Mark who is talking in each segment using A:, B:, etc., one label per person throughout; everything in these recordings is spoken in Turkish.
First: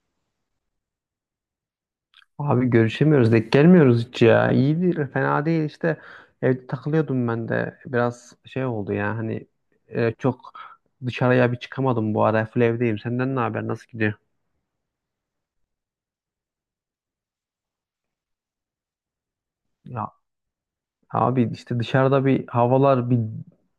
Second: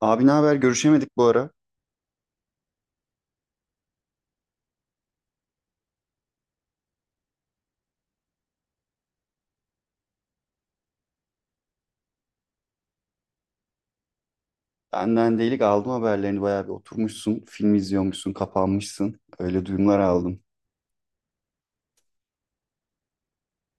A: Abi ne haber? Görüşemedik bu ara.
B: Abi görüşemiyoruz, denk gelmiyoruz hiç ya. İyi değil, fena değil işte, evde takılıyordum. Ben de biraz şey oldu ya hani, çok dışarıya bir çıkamadım bu ara, full evdeyim. Senden ne haber, nasıl gidiyor?
A: Benden delik aldım haberlerini. Bayağı bir oturmuşsun, film izliyormuşsun, kapanmışsın. Öyle duyumlar
B: Ya
A: aldım.
B: abi işte dışarıda bir havalar bir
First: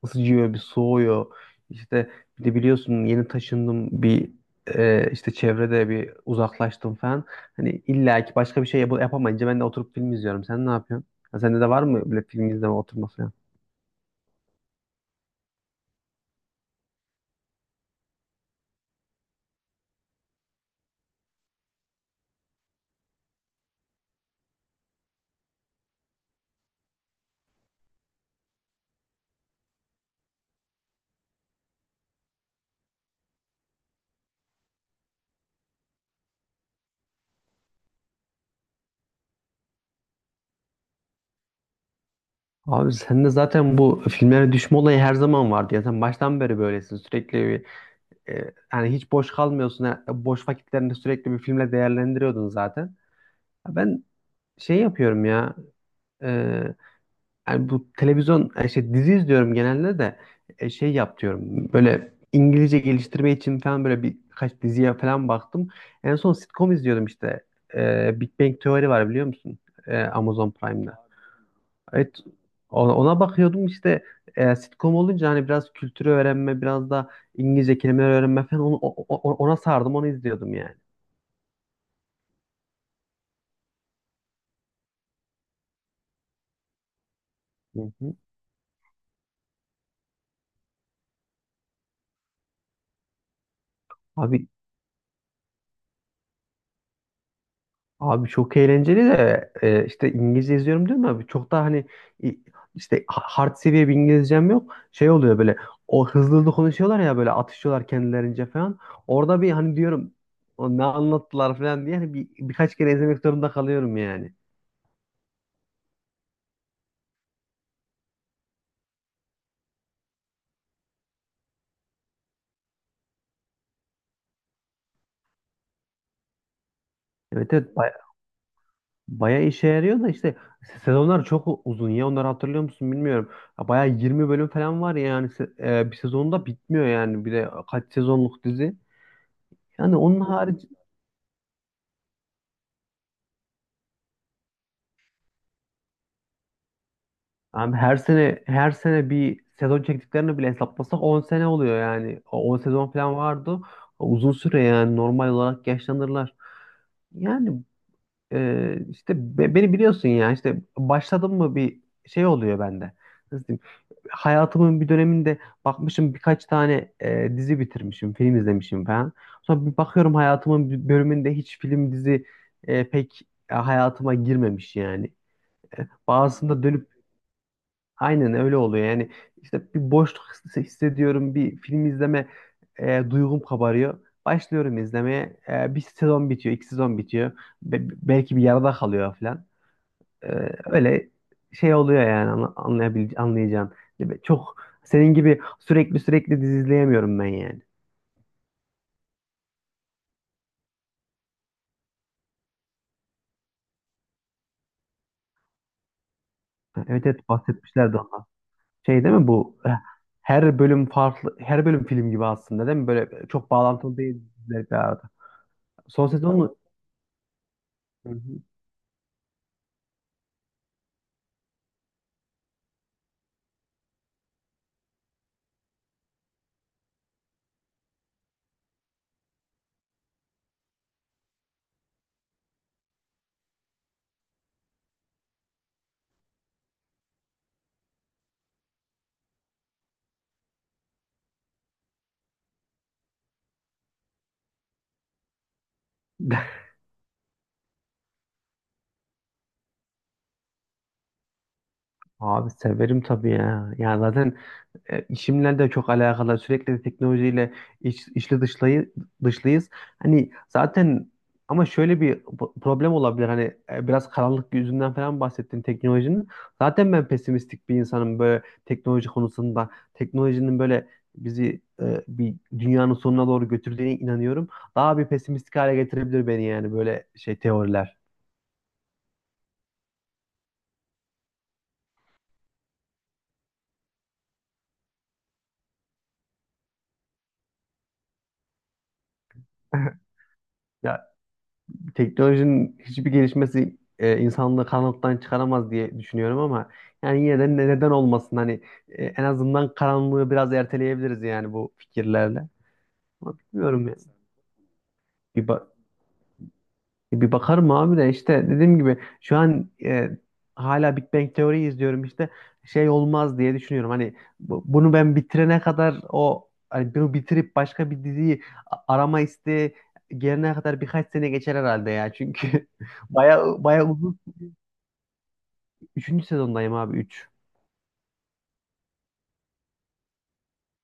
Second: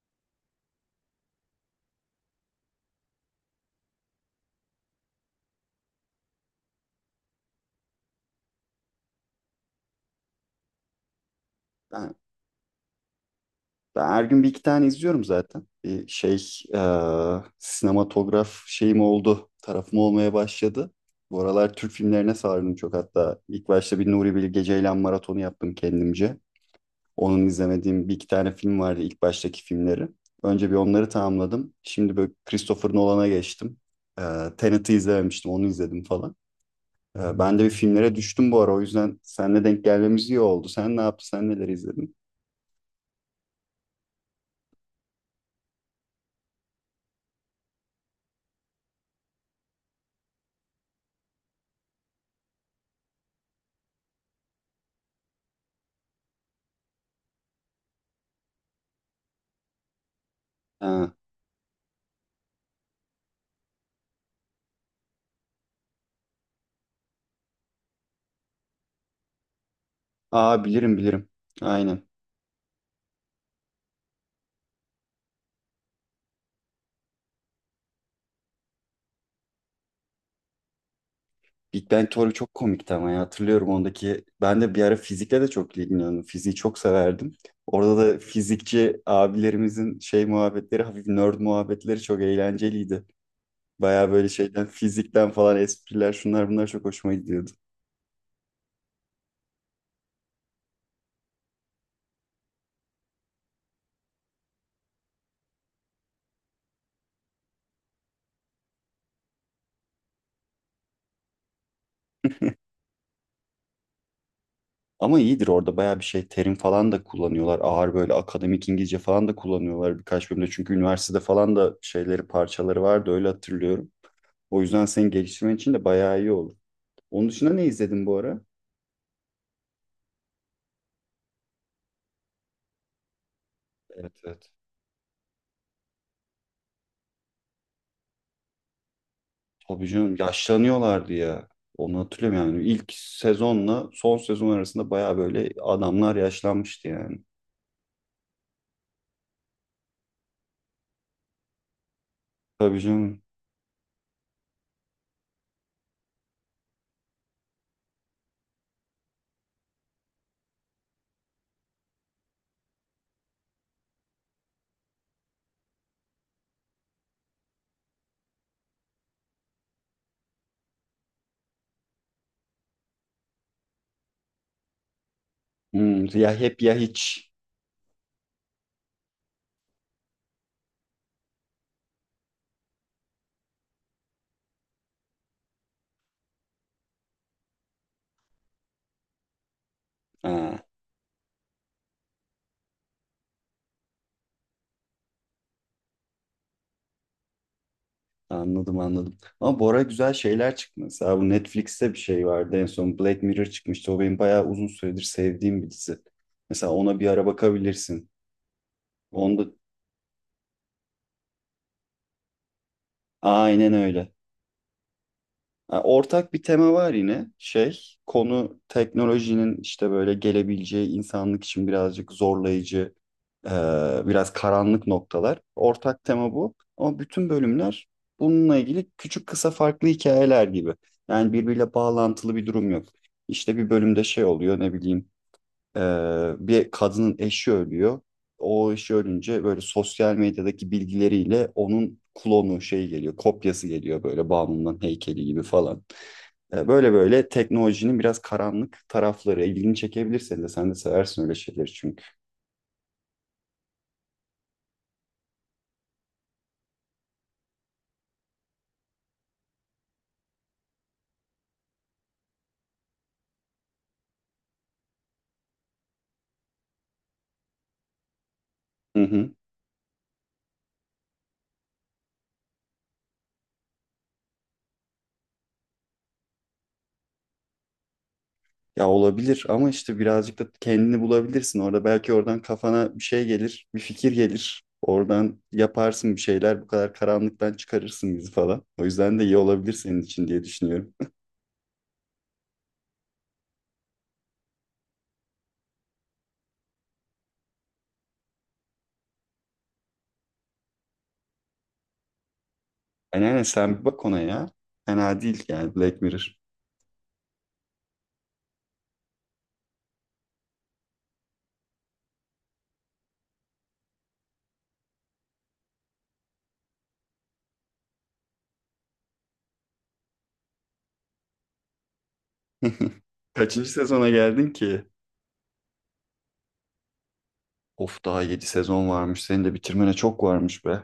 B: ısıcıyor bir soğuyor. İşte bir de biliyorsun yeni taşındım bir işte çevrede bir uzaklaştım falan. Hani illa ki başka bir şey yapamayınca ben de oturup film izliyorum. Sen ne yapıyorsun? Ha, sende de var mı
A: Ben,
B: böyle film izleme oturması?
A: ben her gün bir iki tane izliyorum zaten. Bir şey, sinematograf şeyim oldu. Tarafım olmaya başladı. Bu aralar Türk filmlerine sardım çok. Hatta ilk başta bir Nuri Bilge Ceylan maratonu yaptım kendimce. Onun izlemediğim bir iki tane film vardı ilk baştaki filmleri. Önce bir onları tamamladım. Şimdi böyle Christopher Nolan'a geçtim. Ee, Tenet'i izlememiştim, onu izledim falan. Ben de bir filmlere düştüm bu ara. O yüzden seninle denk gelmemiz iyi oldu. Sen ne yaptın? Sen neler izledin?
B: Abi sende zaten bu filmlere düşme olayı her zaman vardı ya. Sen baştan beri böylesin. Sürekli bir yani hiç boş kalmıyorsun. Ha, boş vakitlerini sürekli bir filmle değerlendiriyordun zaten. Ha, ben şey yapıyorum ya. e, Yani bu televizyon, şey, dizi izliyorum genelde. De şey
A: Ha.
B: yap diyorum. Böyle İngilizce geliştirme için falan böyle birkaç diziye falan baktım. En son sitcom izliyordum işte. E, Big Bang Theory var, biliyor musun? E, Amazon
A: Aa, bilirim
B: Prime'da.
A: bilirim. Aynen.
B: Evet, ona bakıyordum işte. Sitcom olunca hani biraz kültürü öğrenme, biraz da İngilizce kelimeler öğrenme falan, onu, ona sardım, onu izliyordum yani.
A: Big Bang Theory çok komikti ama ya. Hatırlıyorum ondaki. Ben de bir ara fizikle de çok ilgileniyordum. Fiziği çok severdim.
B: Hı
A: Orada
B: hı.
A: da fizikçi abilerimizin şey muhabbetleri, hafif nerd muhabbetleri çok eğlenceliydi. Baya böyle
B: Abi
A: şeyden, fizikten falan espriler şunlar bunlar çok hoşuma gidiyordu.
B: abi çok eğlenceli de işte İngilizce izliyorum değil mi abi? Çok da hani e, işte hard seviye bir İngilizcem yok. Şey oluyor böyle, o hızlı hızlı konuşuyorlar ya, böyle atışıyorlar kendilerince falan. Orada bir hani diyorum, "O ne anlattılar" falan diye hani bir, birkaç kere izlemek zorunda kalıyorum yani.
A: Ama iyidir, orada bayağı bir şey terim falan da kullanıyorlar. Ağır böyle akademik İngilizce falan da kullanıyorlar birkaç bölümde. Çünkü üniversitede falan da şeyleri parçaları vardı öyle hatırlıyorum. O yüzden seni geliştirmen için de bayağı iyi olur. Onun dışında
B: Evet
A: ne
B: evet,
A: izledin bu ara?
B: bayağı işe yarıyor da işte sezonlar çok uzun ya, onları hatırlıyor musun bilmiyorum. Ya bayağı
A: Evet,
B: 20 bölüm
A: evet.
B: falan var ya, yani bir sezonda bitmiyor yani, bir de kaç sezonluk dizi.
A: Tabii
B: Yani
A: canım,
B: onun harici
A: yaşlanıyorlardı ya. Onu hatırlıyorum yani. İlk sezonla son sezon arasında bayağı böyle adamlar yaşlanmıştı yani.
B: abi, her sene her sene bir sezon çektiklerini bile hesaplasak 10 sene oluyor yani. O 10
A: Tabii
B: sezon falan
A: canım.
B: vardı. Uzun süre, yani normal olarak yaşlanırlar. Yani işte beni biliyorsun ya, işte başladım mı bir şey oluyor bende. Nasıl diyeyim? Hayatımın bir döneminde bakmışım, birkaç tane dizi bitirmişim, film izlemişim falan. Sonra bir bakıyorum hayatımın bir bölümünde hiç film, dizi, pek hayatıma girmemiş yani. E,
A: Hmm, ya hep
B: bazısında
A: ya
B: dönüp
A: hiç.
B: aynen öyle oluyor yani. İşte bir boşluk hissediyorum, bir film izleme duygum kabarıyor. Başlıyorum izlemeye. E, bir sezon bitiyor, iki sezon bitiyor. Be- Belki bir yarıda kalıyor falan. Ee,
A: Ha.
B: Öyle şey oluyor yani, anla- anlayabil anlayacağın gibi. Çok senin gibi sürekli dizi izleyemiyorum ben yani.
A: Anladım, anladım. Ama bu ara güzel şeyler çıktı. Mesela bu Netflix'te bir şey vardı, en son Black Mirror çıkmıştı. O benim bayağı uzun süredir sevdiğim bir dizi. Mesela
B: Ha,
A: ona
B: evet
A: bir ara
B: evet, bahsetmişlerdi
A: bakabilirsin.
B: ondan. Şey değil mi
A: Onda
B: bu? Her bölüm farklı, her bölüm film gibi aslında değil mi? Böyle çok
A: aynen
B: bağlantılı
A: öyle.
B: değil diziler bir arada.
A: Ha,
B: Son
A: ortak
B: sezon
A: bir
B: mu?
A: tema var yine şey,
B: Hı hı.
A: konu teknolojinin işte böyle gelebileceği insanlık için birazcık zorlayıcı, e, biraz karanlık noktalar. Ortak tema bu ama bütün bölümler bununla ilgili küçük kısa farklı hikayeler gibi. Yani birbiriyle bağlantılı bir durum yok. İşte bir bölümde şey oluyor, ne bileyim, e, bir kadının eşi ölüyor. O eşi ölünce böyle sosyal medyadaki bilgileriyle onun klonu şey geliyor, kopyası geliyor, böyle bağımlının heykeli gibi falan. Böyle böyle teknolojinin biraz karanlık tarafları ilgini çekebilir senin de. Sen de seversin öyle şeyleri çünkü.
B: Abi severim tabii ya. Yani zaten işimle de çok alakalı. Sürekli de teknolojiyle iç, içli dışlayı, dışlıyız. Hani zaten, ama şöyle bir problem olabilir. Hani biraz karanlık yüzünden falan bahsettin teknolojinin. Zaten ben pesimistik bir insanım böyle
A: Hı
B: teknoloji
A: hı.
B: konusunda. Teknolojinin böyle bizi bir dünyanın sonuna doğru götürdüğüne inanıyorum. Daha bir pesimistik hale getirebilir beni yani, böyle şey teoriler.
A: Ya olabilir, ama işte birazcık da kendini bulabilirsin orada. Belki oradan kafana bir şey gelir, bir fikir gelir. Oradan yaparsın bir şeyler, bu kadar karanlıktan çıkarırsın bizi falan. O yüzden de iyi olabilir senin için diye düşünüyorum.
B: Ya teknolojinin hiçbir gelişmesi insanlığı karanlıktan çıkaramaz diye düşünüyorum, ama yani yine de neden olmasın hani, en azından karanlığı biraz erteleyebiliriz yani bu fikirlerle. Ama
A: Yani sen bir
B: bilmiyorum ya.
A: bak ona ya. Fena değil
B: Bir, ba-
A: yani Black Mirror.
B: Bir bakarım abi, de işte dediğim gibi şu an hala Big Bang Teori izliyorum işte, şey olmaz diye düşünüyorum. Hani bunu ben bitirene kadar, o hani bunu bitirip başka bir diziyi arama isteği gelene kadar birkaç sene geçer herhalde ya. Çünkü baya
A: Kaçıncı
B: baya
A: sezona
B: uzun.
A: geldin ki?
B: Üçüncü sezondayım abi, üç.
A: Of, daha 7 sezon varmış. Senin de bitirmene çok varmış be.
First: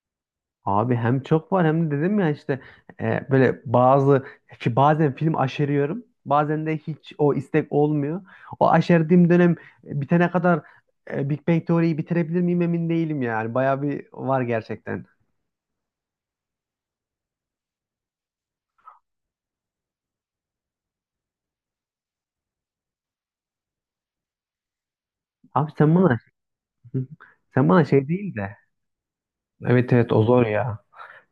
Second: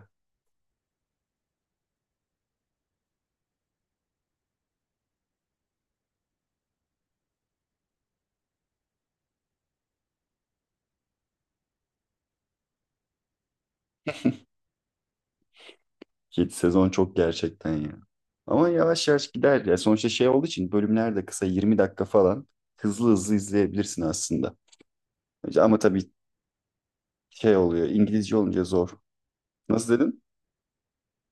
B: Abi hem çok var hem de dedim ya işte böyle bazı, ki bazen film aşeriyorum. Bazen de hiç o istek olmuyor. O aşerdiğim dönem bitene kadar Big Bang Theory'yi bitirebilir miyim emin değilim yani. Bayağı bir var gerçekten.
A: 7 sezon çok gerçekten ya. Ama yavaş yavaş gider ya. Sonuçta şey olduğu için bölümler de kısa, 20 dakika falan. Hızlı hızlı izleyebilirsin aslında.
B: Abi
A: Ama
B: sen
A: tabii
B: bana
A: şey
B: sen bana
A: oluyor,
B: şey
A: İngilizce
B: değil de.
A: olunca zor.
B: Evet
A: Nasıl
B: evet,
A: dedin?
B: o zor ya.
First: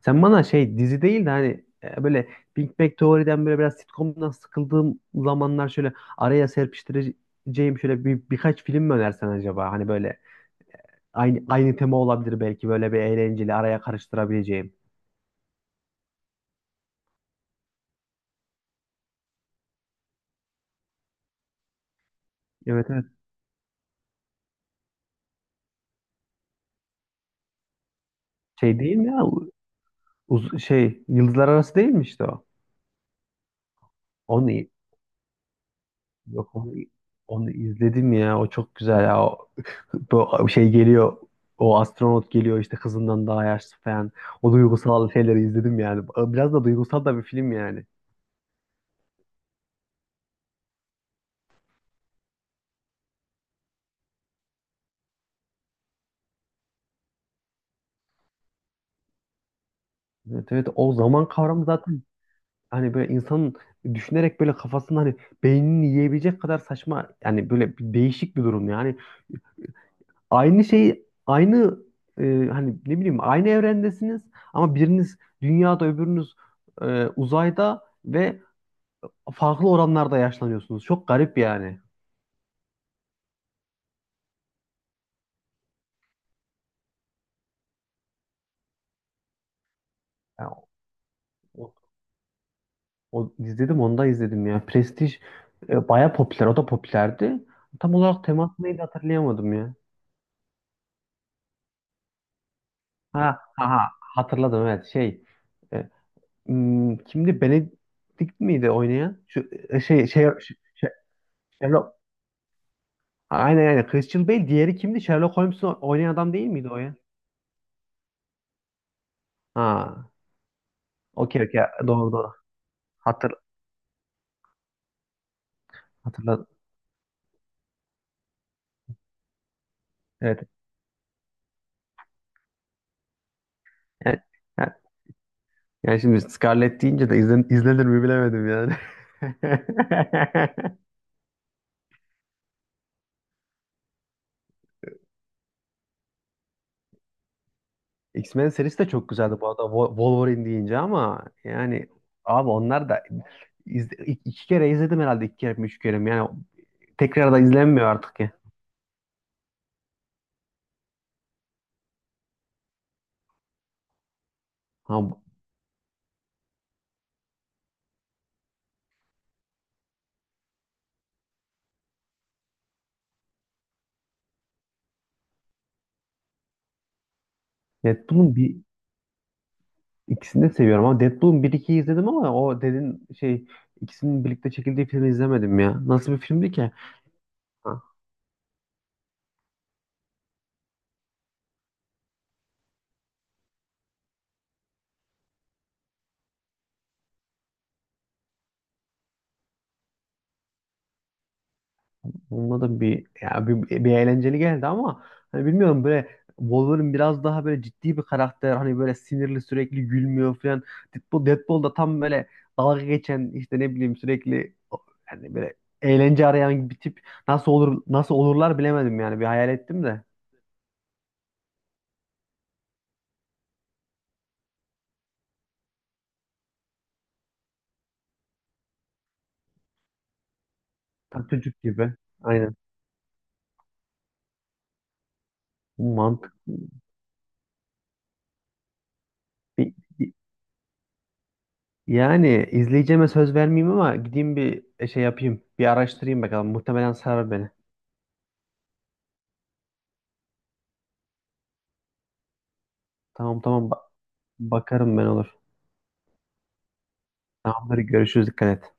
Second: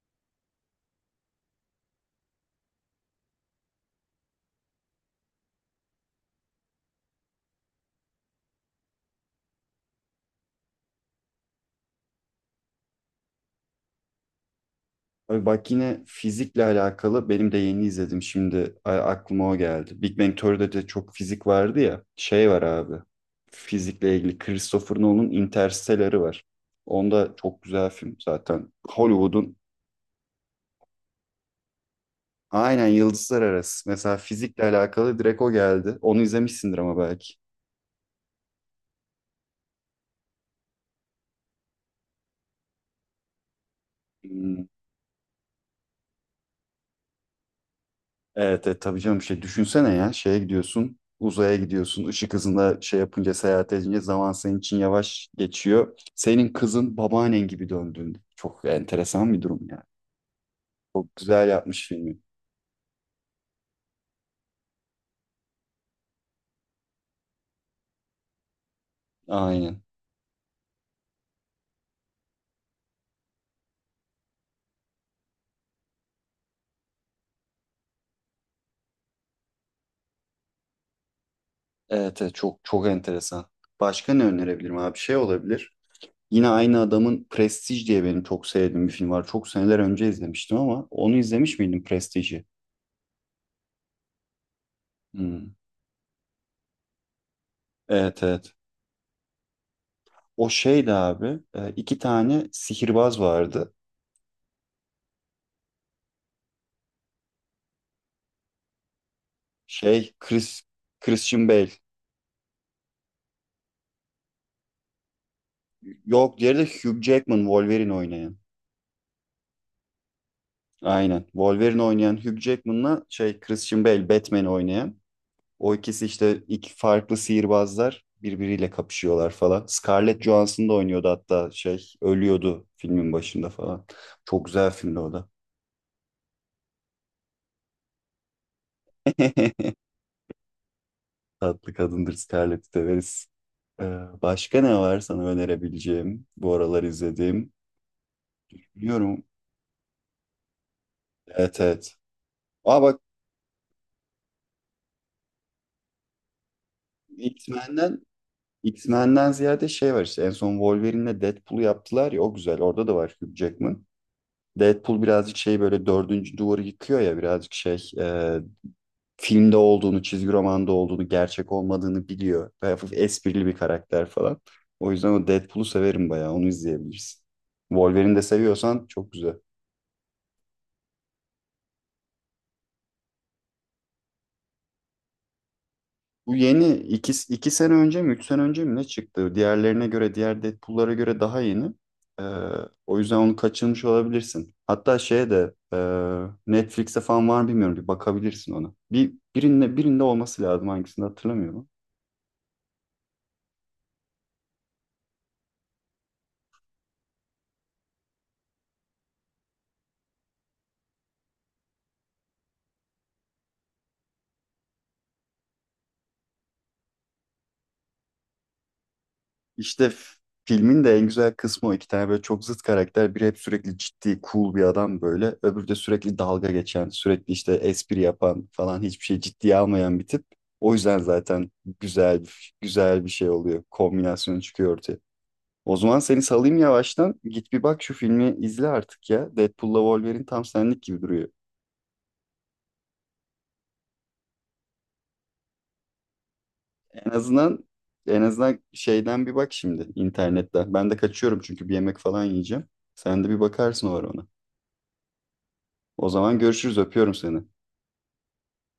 B: Sen bana şey dizi değil de hani böyle Big Bang Teori'den böyle biraz sitcom'dan sıkıldığım zamanlar şöyle araya serpiştireceğim şöyle bir, birkaç film mi önersen acaba? Hani böyle aynı tema olabilir belki, böyle bir eğlenceli araya karıştırabileceğim.
A: Abi bak, yine fizikle alakalı benim de yeni izledim şimdi, aklıma o geldi. Big Bang Theory'de de çok fizik vardı ya. Şey var
B: Evet
A: abi.
B: evet.
A: Fizikle ilgili Christopher Nolan'ın Interstellar'ı var. Onda çok güzel film zaten.
B: Şey değil mi ya?
A: Hollywood'un
B: Şey, Yıldızlar Arası değil mi işte o?
A: aynen Yıldızlar Arası. Mesela
B: Onu,
A: fizikle alakalı direkt o geldi. Onu
B: Yok onu,
A: izlemişsindir ama belki.
B: onu izledim ya. O çok güzel ya. O, bu şey geliyor. O astronot geliyor işte kızından daha yaşlı falan. O
A: Hmm.
B: duygusal şeyleri izledim yani. Biraz da duygusal da bir film yani.
A: Evet, evet tabii canım, şey düşünsene ya, şeye gidiyorsun, uzaya gidiyorsun, ışık hızında şey yapınca, seyahat edince zaman senin için yavaş geçiyor. Senin kızın babaannen gibi döndüğünde. Çok enteresan bir durum yani.
B: Evet evet, o
A: Çok
B: zaman
A: güzel
B: kavramı
A: yapmış
B: zaten
A: filmi.
B: hani böyle insanın düşünerek böyle kafasını hani beynini yiyebilecek kadar saçma yani, böyle bir değişik bir durum yani.
A: Aynen.
B: Aynı şey, aynı e, hani ne bileyim, aynı evrendesiniz ama biriniz dünyada öbürünüz uzayda ve farklı oranlarda yaşlanıyorsunuz. Çok garip yani.
A: Evet, evet, çok çok enteresan. Başka ne önerebilirim abi? Şey olabilir. Yine aynı adamın Prestige diye benim çok sevdiğim bir film var. Çok seneler önce
B: Yani
A: izlemiştim, ama onu izlemiş
B: o,
A: miydin, Prestige'i?
B: o izledim, onu da izledim ya. Prestij
A: Hmm.
B: baya popüler, o da popülerdi. Tam
A: Evet,
B: olarak teması
A: evet.
B: neydi hatırlayamadım ya.
A: O şeydi abi. İki tane sihirbaz vardı.
B: Ha, Hatırladım, evet şey. e, Kimdi? Benedict miydi oynayan? Şu
A: Şey, Christian Bale.
B: Sherlock. Aynen aynen. Christian Bale, diğeri kimdi? Sherlock Holmes'u oynayan adam
A: Yok,
B: değil
A: diğeri de
B: miydi o ya?
A: Hugh Jackman, Wolverine oynayan.
B: Ha.
A: Aynen.
B: Okey okey.
A: Wolverine
B: Doğru
A: oynayan
B: doğru.
A: Hugh Jackman'la
B: Hatır,
A: şey, Christian Bale, Batman oynayan. O ikisi işte,
B: Hatırladım.
A: iki farklı sihirbazlar birbiriyle kapışıyorlar falan. Scarlett
B: Evet.
A: Johansson da oynuyordu hatta, şey ölüyordu filmin başında falan.
B: Evet.
A: Çok güzel filmdi o da.
B: Yani şimdi Scarlett deyince de izlenir mi bilemedim yani.
A: Tatlı kadındır, Scarlett severiz. Ee, Başka ne var sana önerebileceğim bu aralar izlediğim?
B: X-Men serisi de çok
A: Biliyorum.
B: güzeldi bu arada, Wolverine deyince, ama
A: Evet,
B: yani
A: evet.
B: abi
A: Aa
B: onlar
A: bak,
B: da iki kere izledim herhalde, iki kere mi üç kere mi, yani tekrar da izlenmiyor
A: X-Men'den
B: artık ya.
A: X-Men'den ziyade şey var işte, en son Wolverine'le Deadpool'u yaptılar ya, o güzel. Orada da var Hugh Jackman.
B: Ha,
A: Deadpool birazcık şey böyle dördüncü duvarı yıkıyor ya, birazcık şey, filmde olduğunu, çizgi romanda olduğunu, gerçek olmadığını biliyor. Ve hafif esprili bir karakter falan. O yüzden o Deadpool'u severim bayağı, onu izleyebilirsin. Wolverine de
B: Deadpool'un bir
A: seviyorsan çok güzel.
B: ikisini de seviyorum, ama Deadpool'un bir ikiyi izledim, ama o dedin şey, ikisinin birlikte çekildiği filmi izlemedim ya. Nasıl bir
A: Bu
B: filmdi ki?
A: yeni iki sene önce mi, üç sene önce mi ne çıktı? Diğerlerine göre, diğer Deadpool'lara göre daha yeni. Ee, O yüzden onu kaçırmış olabilirsin. Hatta şeye de Netflix'te falan var mı bilmiyorum. Bir bakabilirsin ona. Birinde olması lazım, hangisinde hatırlamıyorum.
B: Onunla da bir ya bir, bir eğlenceli geldi, ama hani bilmiyorum, böyle Wolverine biraz daha böyle ciddi bir karakter, hani böyle sinirli, sürekli gülmüyor falan. Deadpool da tam böyle dalga geçen, işte ne bileyim, sürekli, yani böyle eğlence arayan bir tip. Nasıl olurlar bilemedim yani, bir hayal ettim
A: İşte
B: de
A: filmin de en güzel kısmı o. İki tane böyle çok zıt karakter. Biri hep sürekli ciddi, cool bir adam böyle. Öbürü de sürekli dalga geçen, sürekli işte espri yapan falan, hiçbir şey ciddiye almayan bir tip. O yüzden
B: tam
A: zaten
B: çocuk gibi, aynen
A: güzel bir şey oluyor. Kombinasyonu çıkıyor ortaya. O zaman seni
B: mantık,
A: salayım yavaştan. Git bir bak şu filmi izle artık ya.
B: bir,
A: Deadpool'la
B: bir-
A: Wolverine tam senlik gibi duruyor.
B: yani izleyeceğime söz vermeyeyim ama gideyim bir şey yapayım, bir araştırayım bakalım, muhtemelen
A: En
B: sarar beni.
A: azından En azından şeyden bir bak şimdi internetten. Ben de kaçıyorum çünkü bir yemek falan yiyeceğim. Sen de bir
B: tamam tamam
A: bakarsın
B: ba-
A: o ara ona.
B: bakarım ben, olur.
A: O zaman görüşürüz. Öpüyorum seni.
B: Tamamdır. Görüşürüz. Dikkat et.